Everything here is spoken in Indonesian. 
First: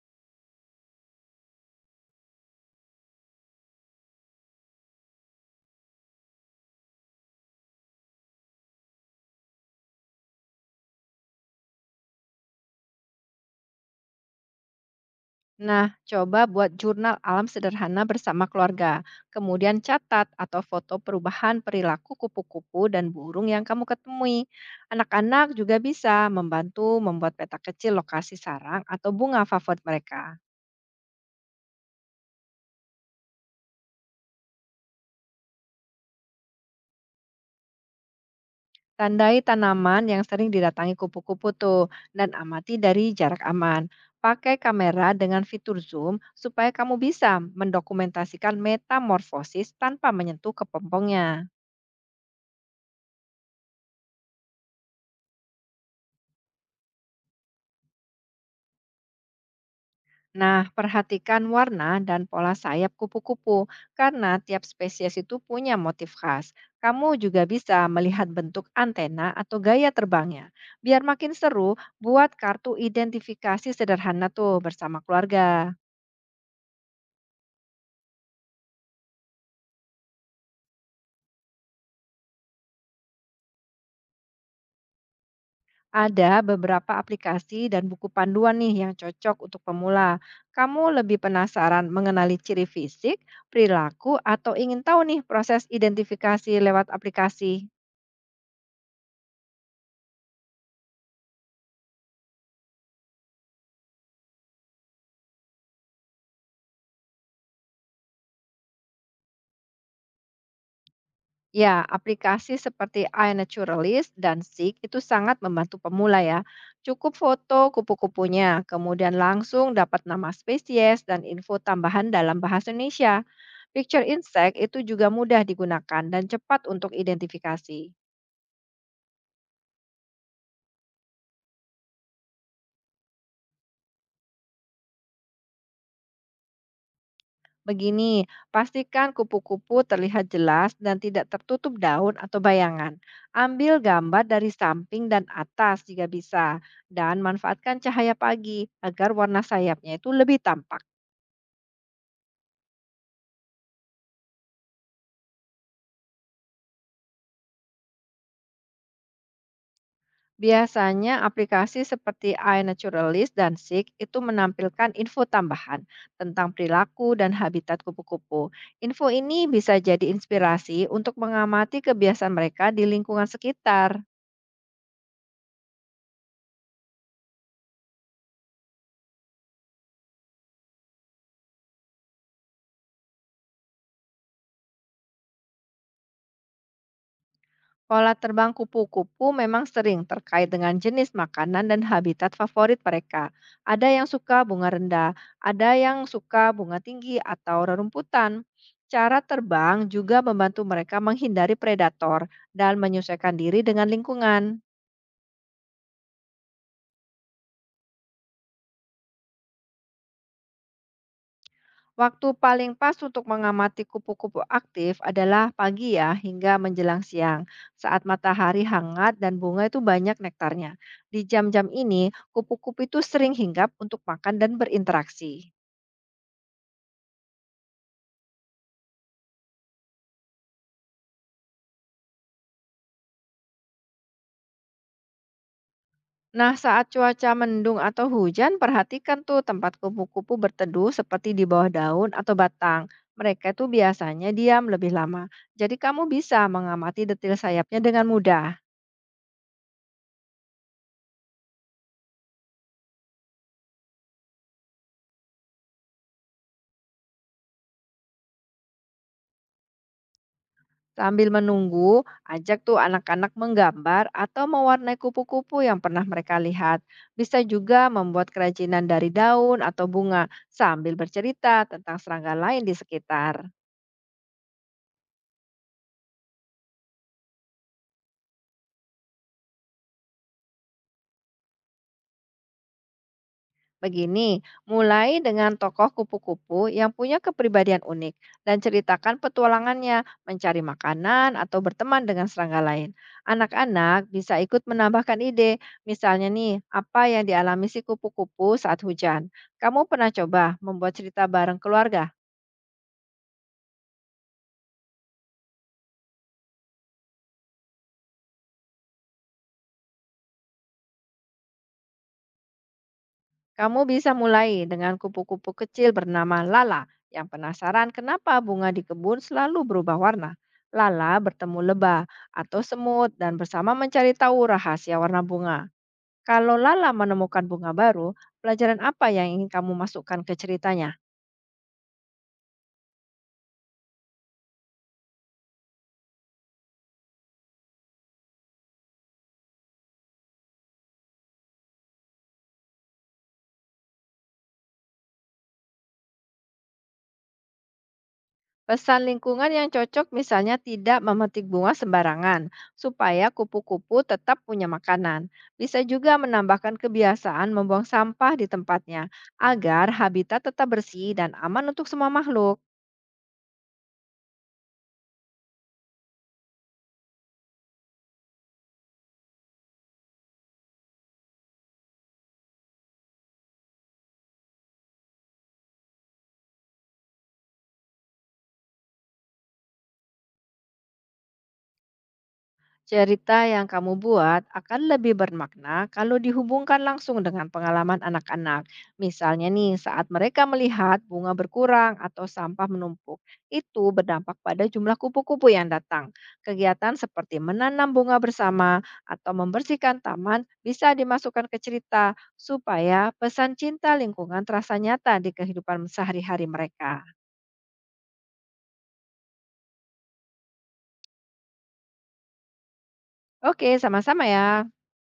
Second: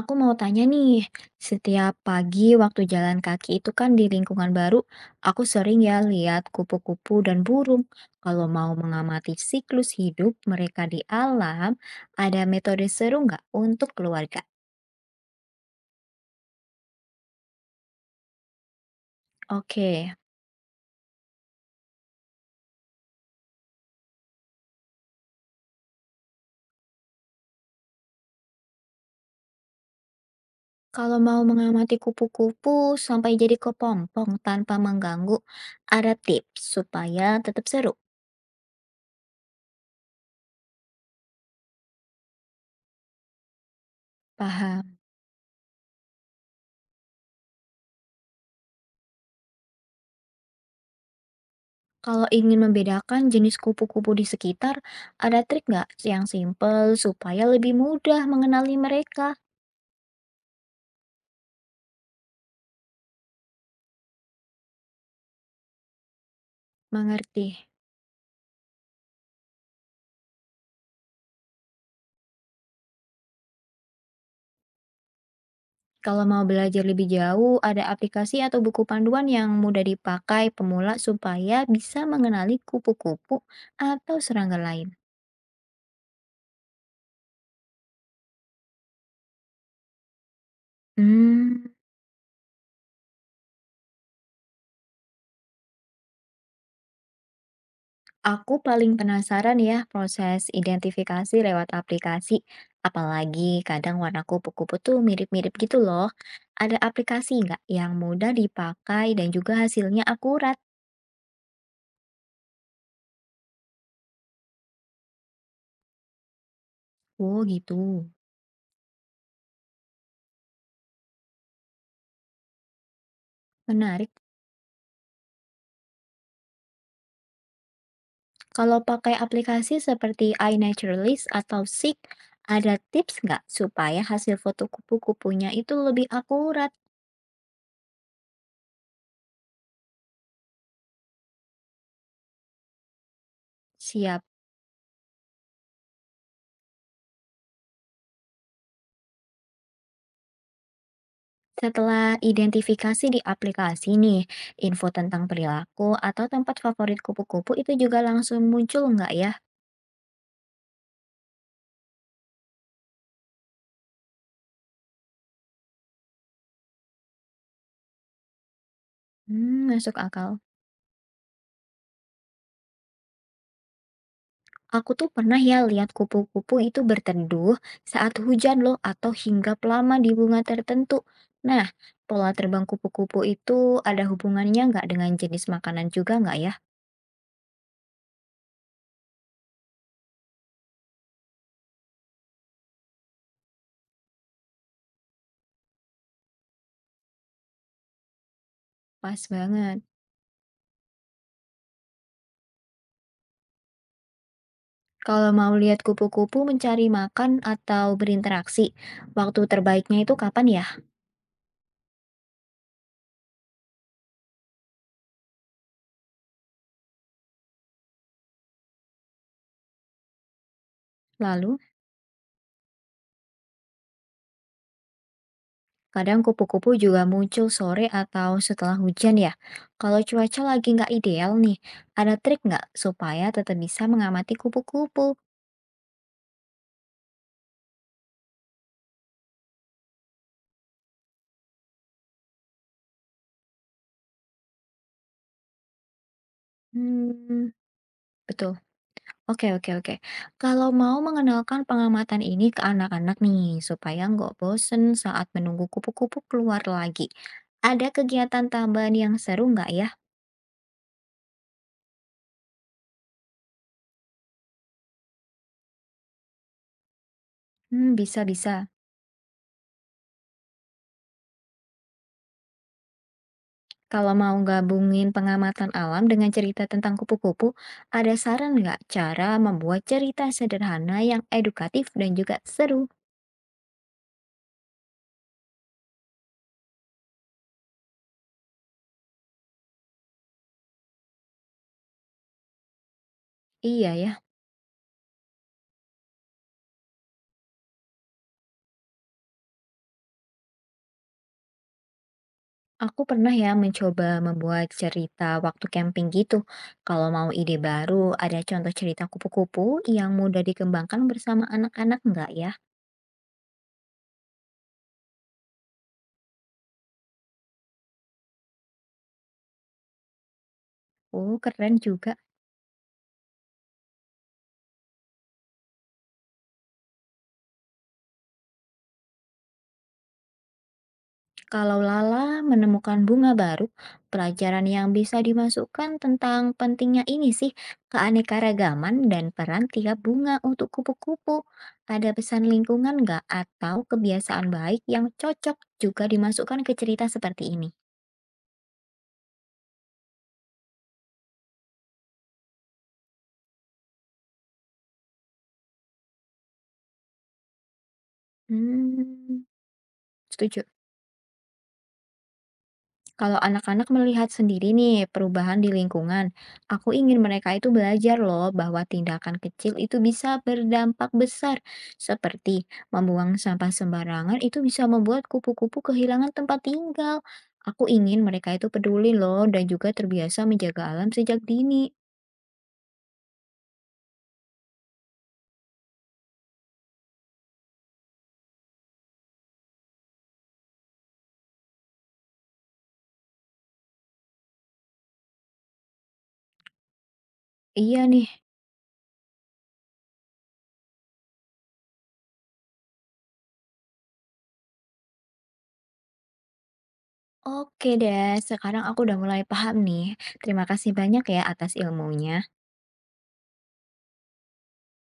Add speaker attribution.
Speaker 1: Aku mau tanya nih, setiap pagi waktu jalan kaki itu kan di lingkungan baru, aku sering ya lihat kupu-kupu dan burung. Kalau mau mengamati siklus hidup mereka di alam, ada metode seru nggak untuk keluarga?
Speaker 2: Nah, coba buat jurnal alam sederhana bersama keluarga. Kemudian
Speaker 1: Oke,
Speaker 2: catat atau foto perubahan perilaku kupu-kupu dan burung yang kamu ketemui. Anak-anak juga bisa membantu membuat peta kecil lokasi sarang atau bunga favorit mereka.
Speaker 1: kalau mau mengamati kupu-kupu sampai jadi kepompong tanpa mengganggu, ada tips supaya tetap seru.
Speaker 2: Tandai tanaman yang sering didatangi kupu-kupu tuh dan amati dari jarak aman. Pakai
Speaker 1: Paham?
Speaker 2: kamera dengan fitur zoom supaya kamu bisa mendokumentasikan metamorfosis tanpa menyentuh kepompongnya.
Speaker 1: Kalau ingin membedakan jenis kupu-kupu di sekitar, ada trik nggak yang simple supaya lebih mudah mengenali mereka?
Speaker 2: Nah, perhatikan warna dan pola sayap kupu-kupu karena tiap spesies itu punya motif khas. Kamu juga
Speaker 1: Mengerti.
Speaker 2: bisa melihat bentuk antena atau gaya terbangnya. Biar makin seru, buat kartu identifikasi sederhana tuh bersama keluarga.
Speaker 1: Kalau mau belajar lebih jauh, ada aplikasi atau buku panduan yang mudah dipakai pemula supaya bisa mengenali kupu-kupu atau serangga lain.
Speaker 2: Ada beberapa aplikasi dan buku panduan nih yang cocok untuk pemula. Kamu lebih
Speaker 1: Hmm.
Speaker 2: penasaran mengenali ciri fisik, perilaku, atau ingin tahu nih proses identifikasi lewat aplikasi?
Speaker 1: Aku paling penasaran ya proses identifikasi lewat aplikasi, apalagi kadang warna kupu-kupu tuh mirip-mirip gitu loh. Ada aplikasi nggak yang mudah dipakai dan juga hasilnya akurat?
Speaker 2: Ya, aplikasi seperti iNaturalist dan Seek itu sangat membantu pemula ya. Cukup
Speaker 1: Oh
Speaker 2: foto
Speaker 1: gitu,
Speaker 2: kupu-kupunya, kemudian langsung dapat nama spesies dan info tambahan dalam bahasa Indonesia. Picture
Speaker 1: menarik.
Speaker 2: Insect itu juga mudah digunakan dan cepat untuk identifikasi.
Speaker 1: Kalau pakai aplikasi seperti iNaturalist atau Seek, ada tips nggak supaya hasil foto kupu-kupunya itu lebih akurat?
Speaker 2: Begini, pastikan kupu-kupu terlihat jelas dan tidak tertutup daun atau bayangan. Ambil gambar
Speaker 1: Siap.
Speaker 2: dari samping dan atas jika bisa, dan manfaatkan cahaya pagi agar warna sayapnya itu lebih tampak.
Speaker 1: Setelah identifikasi di aplikasi nih, info tentang perilaku atau tempat favorit kupu-kupu itu juga langsung muncul nggak ya?
Speaker 2: Biasanya aplikasi seperti iNaturalist dan Seek itu menampilkan info tambahan tentang perilaku dan habitat kupu-kupu. Info ini
Speaker 1: Hmm,
Speaker 2: bisa
Speaker 1: masuk
Speaker 2: jadi
Speaker 1: akal.
Speaker 2: inspirasi untuk mengamati kebiasaan mereka di lingkungan sekitar.
Speaker 1: Aku tuh pernah ya lihat kupu-kupu itu berteduh saat hujan loh atau hinggap lama di bunga tertentu. Nah, pola terbang kupu-kupu itu ada hubungannya nggak dengan jenis makanan juga nggak ya?
Speaker 2: Pola terbang kupu-kupu memang sering terkait dengan jenis makanan dan habitat favorit mereka. Ada yang suka bunga rendah, ada yang suka bunga tinggi atau rerumputan.
Speaker 1: Pas
Speaker 2: Cara
Speaker 1: banget.
Speaker 2: terbang juga membantu mereka menghindari predator dan menyesuaikan diri dengan lingkungan.
Speaker 1: Kalau mau lihat kupu-kupu mencari makan atau berinteraksi, waktu terbaiknya itu kapan ya?
Speaker 2: Waktu paling pas untuk mengamati kupu-kupu aktif adalah pagi ya hingga menjelang siang saat matahari hangat dan bunga itu banyak nektarnya. Di
Speaker 1: Lalu?
Speaker 2: jam-jam ini, kupu-kupu itu sering hinggap untuk makan dan berinteraksi.
Speaker 1: Kadang kupu-kupu juga muncul sore atau setelah hujan ya. Kalau cuaca lagi nggak ideal nih, ada trik nggak supaya tetap bisa mengamati kupu-kupu?
Speaker 2: Nah, saat cuaca mendung atau hujan, perhatikan tuh tempat kupu-kupu berteduh seperti di bawah daun atau batang. Mereka itu biasanya diam lebih lama. Jadi kamu bisa mengamati detil
Speaker 1: Hmm,
Speaker 2: sayapnya dengan mudah.
Speaker 1: betul. Oke, oke, oke. Kalau mau mengenalkan pengamatan ini ke anak-anak nih, supaya nggak bosen saat menunggu kupu-kupu keluar lagi. Ada kegiatan tambahan yang seru nggak ya?
Speaker 2: Sambil menunggu, ajak tuh anak-anak menggambar atau mewarnai kupu-kupu yang pernah mereka lihat. Bisa juga
Speaker 1: Hmm,
Speaker 2: membuat
Speaker 1: bisa-bisa.
Speaker 2: kerajinan dari daun atau bunga sambil bercerita tentang serangga lain di sekitar.
Speaker 1: Kalau mau gabungin pengamatan alam dengan cerita tentang kupu-kupu, ada saran nggak cara membuat cerita sederhana yang edukatif dan juga seru?
Speaker 2: Begini, mulai dengan tokoh kupu-kupu yang punya kepribadian unik dan ceritakan petualangannya mencari makanan atau berteman dengan serangga lain.
Speaker 1: Iya
Speaker 2: Anak-anak
Speaker 1: ya,
Speaker 2: bisa ikut menambahkan ide, misalnya nih, apa yang dialami si kupu-kupu saat hujan. Kamu pernah coba membuat cerita bareng keluarga?
Speaker 1: aku pernah ya mencoba membuat cerita waktu camping gitu. Kalau mau ide baru, ada contoh cerita kupu-kupu yang mudah dikembangkan bersama anak-anak nggak ya?
Speaker 2: Kamu bisa mulai dengan kupu-kupu kecil bernama Lala yang penasaran kenapa bunga di kebun selalu berubah warna. Lala
Speaker 1: Oh,
Speaker 2: bertemu
Speaker 1: keren
Speaker 2: lebah
Speaker 1: juga.
Speaker 2: atau semut dan bersama mencari tahu rahasia warna bunga. Kalau Lala menemukan bunga baru, pelajaran apa yang ingin kamu masukkan ke ceritanya?
Speaker 1: Kalau Lala menemukan bunga baru, pelajaran yang bisa dimasukkan tentang pentingnya ini sih keanekaragaman dan peran tiap bunga untuk kupu-kupu. Ada pesan lingkungan nggak atau kebiasaan baik yang cocok juga dimasukkan ke cerita seperti ini?
Speaker 2: Pesan lingkungan yang cocok misalnya tidak memetik bunga sembarangan, supaya kupu-kupu tetap punya makanan. Bisa juga menambahkan kebiasaan membuang sampah di tempatnya,
Speaker 1: Hmm,
Speaker 2: agar habitat
Speaker 1: setuju.
Speaker 2: tetap bersih dan aman untuk semua makhluk.
Speaker 1: Kalau anak-anak melihat sendiri nih perubahan di lingkungan, aku ingin mereka itu belajar loh bahwa tindakan kecil itu bisa berdampak besar. Seperti membuang sampah sembarangan itu bisa membuat kupu-kupu kehilangan tempat tinggal. Aku ingin mereka itu peduli loh dan juga terbiasa menjaga alam sejak dini.
Speaker 2: Cerita yang kamu buat akan lebih bermakna kalau dihubungkan langsung dengan pengalaman anak-anak. Misalnya nih, saat mereka melihat bunga berkurang atau sampah menumpuk, itu berdampak pada jumlah kupu-kupu yang datang. Kegiatan seperti menanam
Speaker 1: Iya
Speaker 2: bunga
Speaker 1: nih.
Speaker 2: bersama atau membersihkan taman bisa dimasukkan ke cerita supaya pesan cinta lingkungan terasa nyata di kehidupan sehari-hari mereka.
Speaker 1: Oke deh, sekarang aku udah mulai paham nih. Terima kasih banyak ya atas ilmunya.
Speaker 2: Oke, sama-sama ya.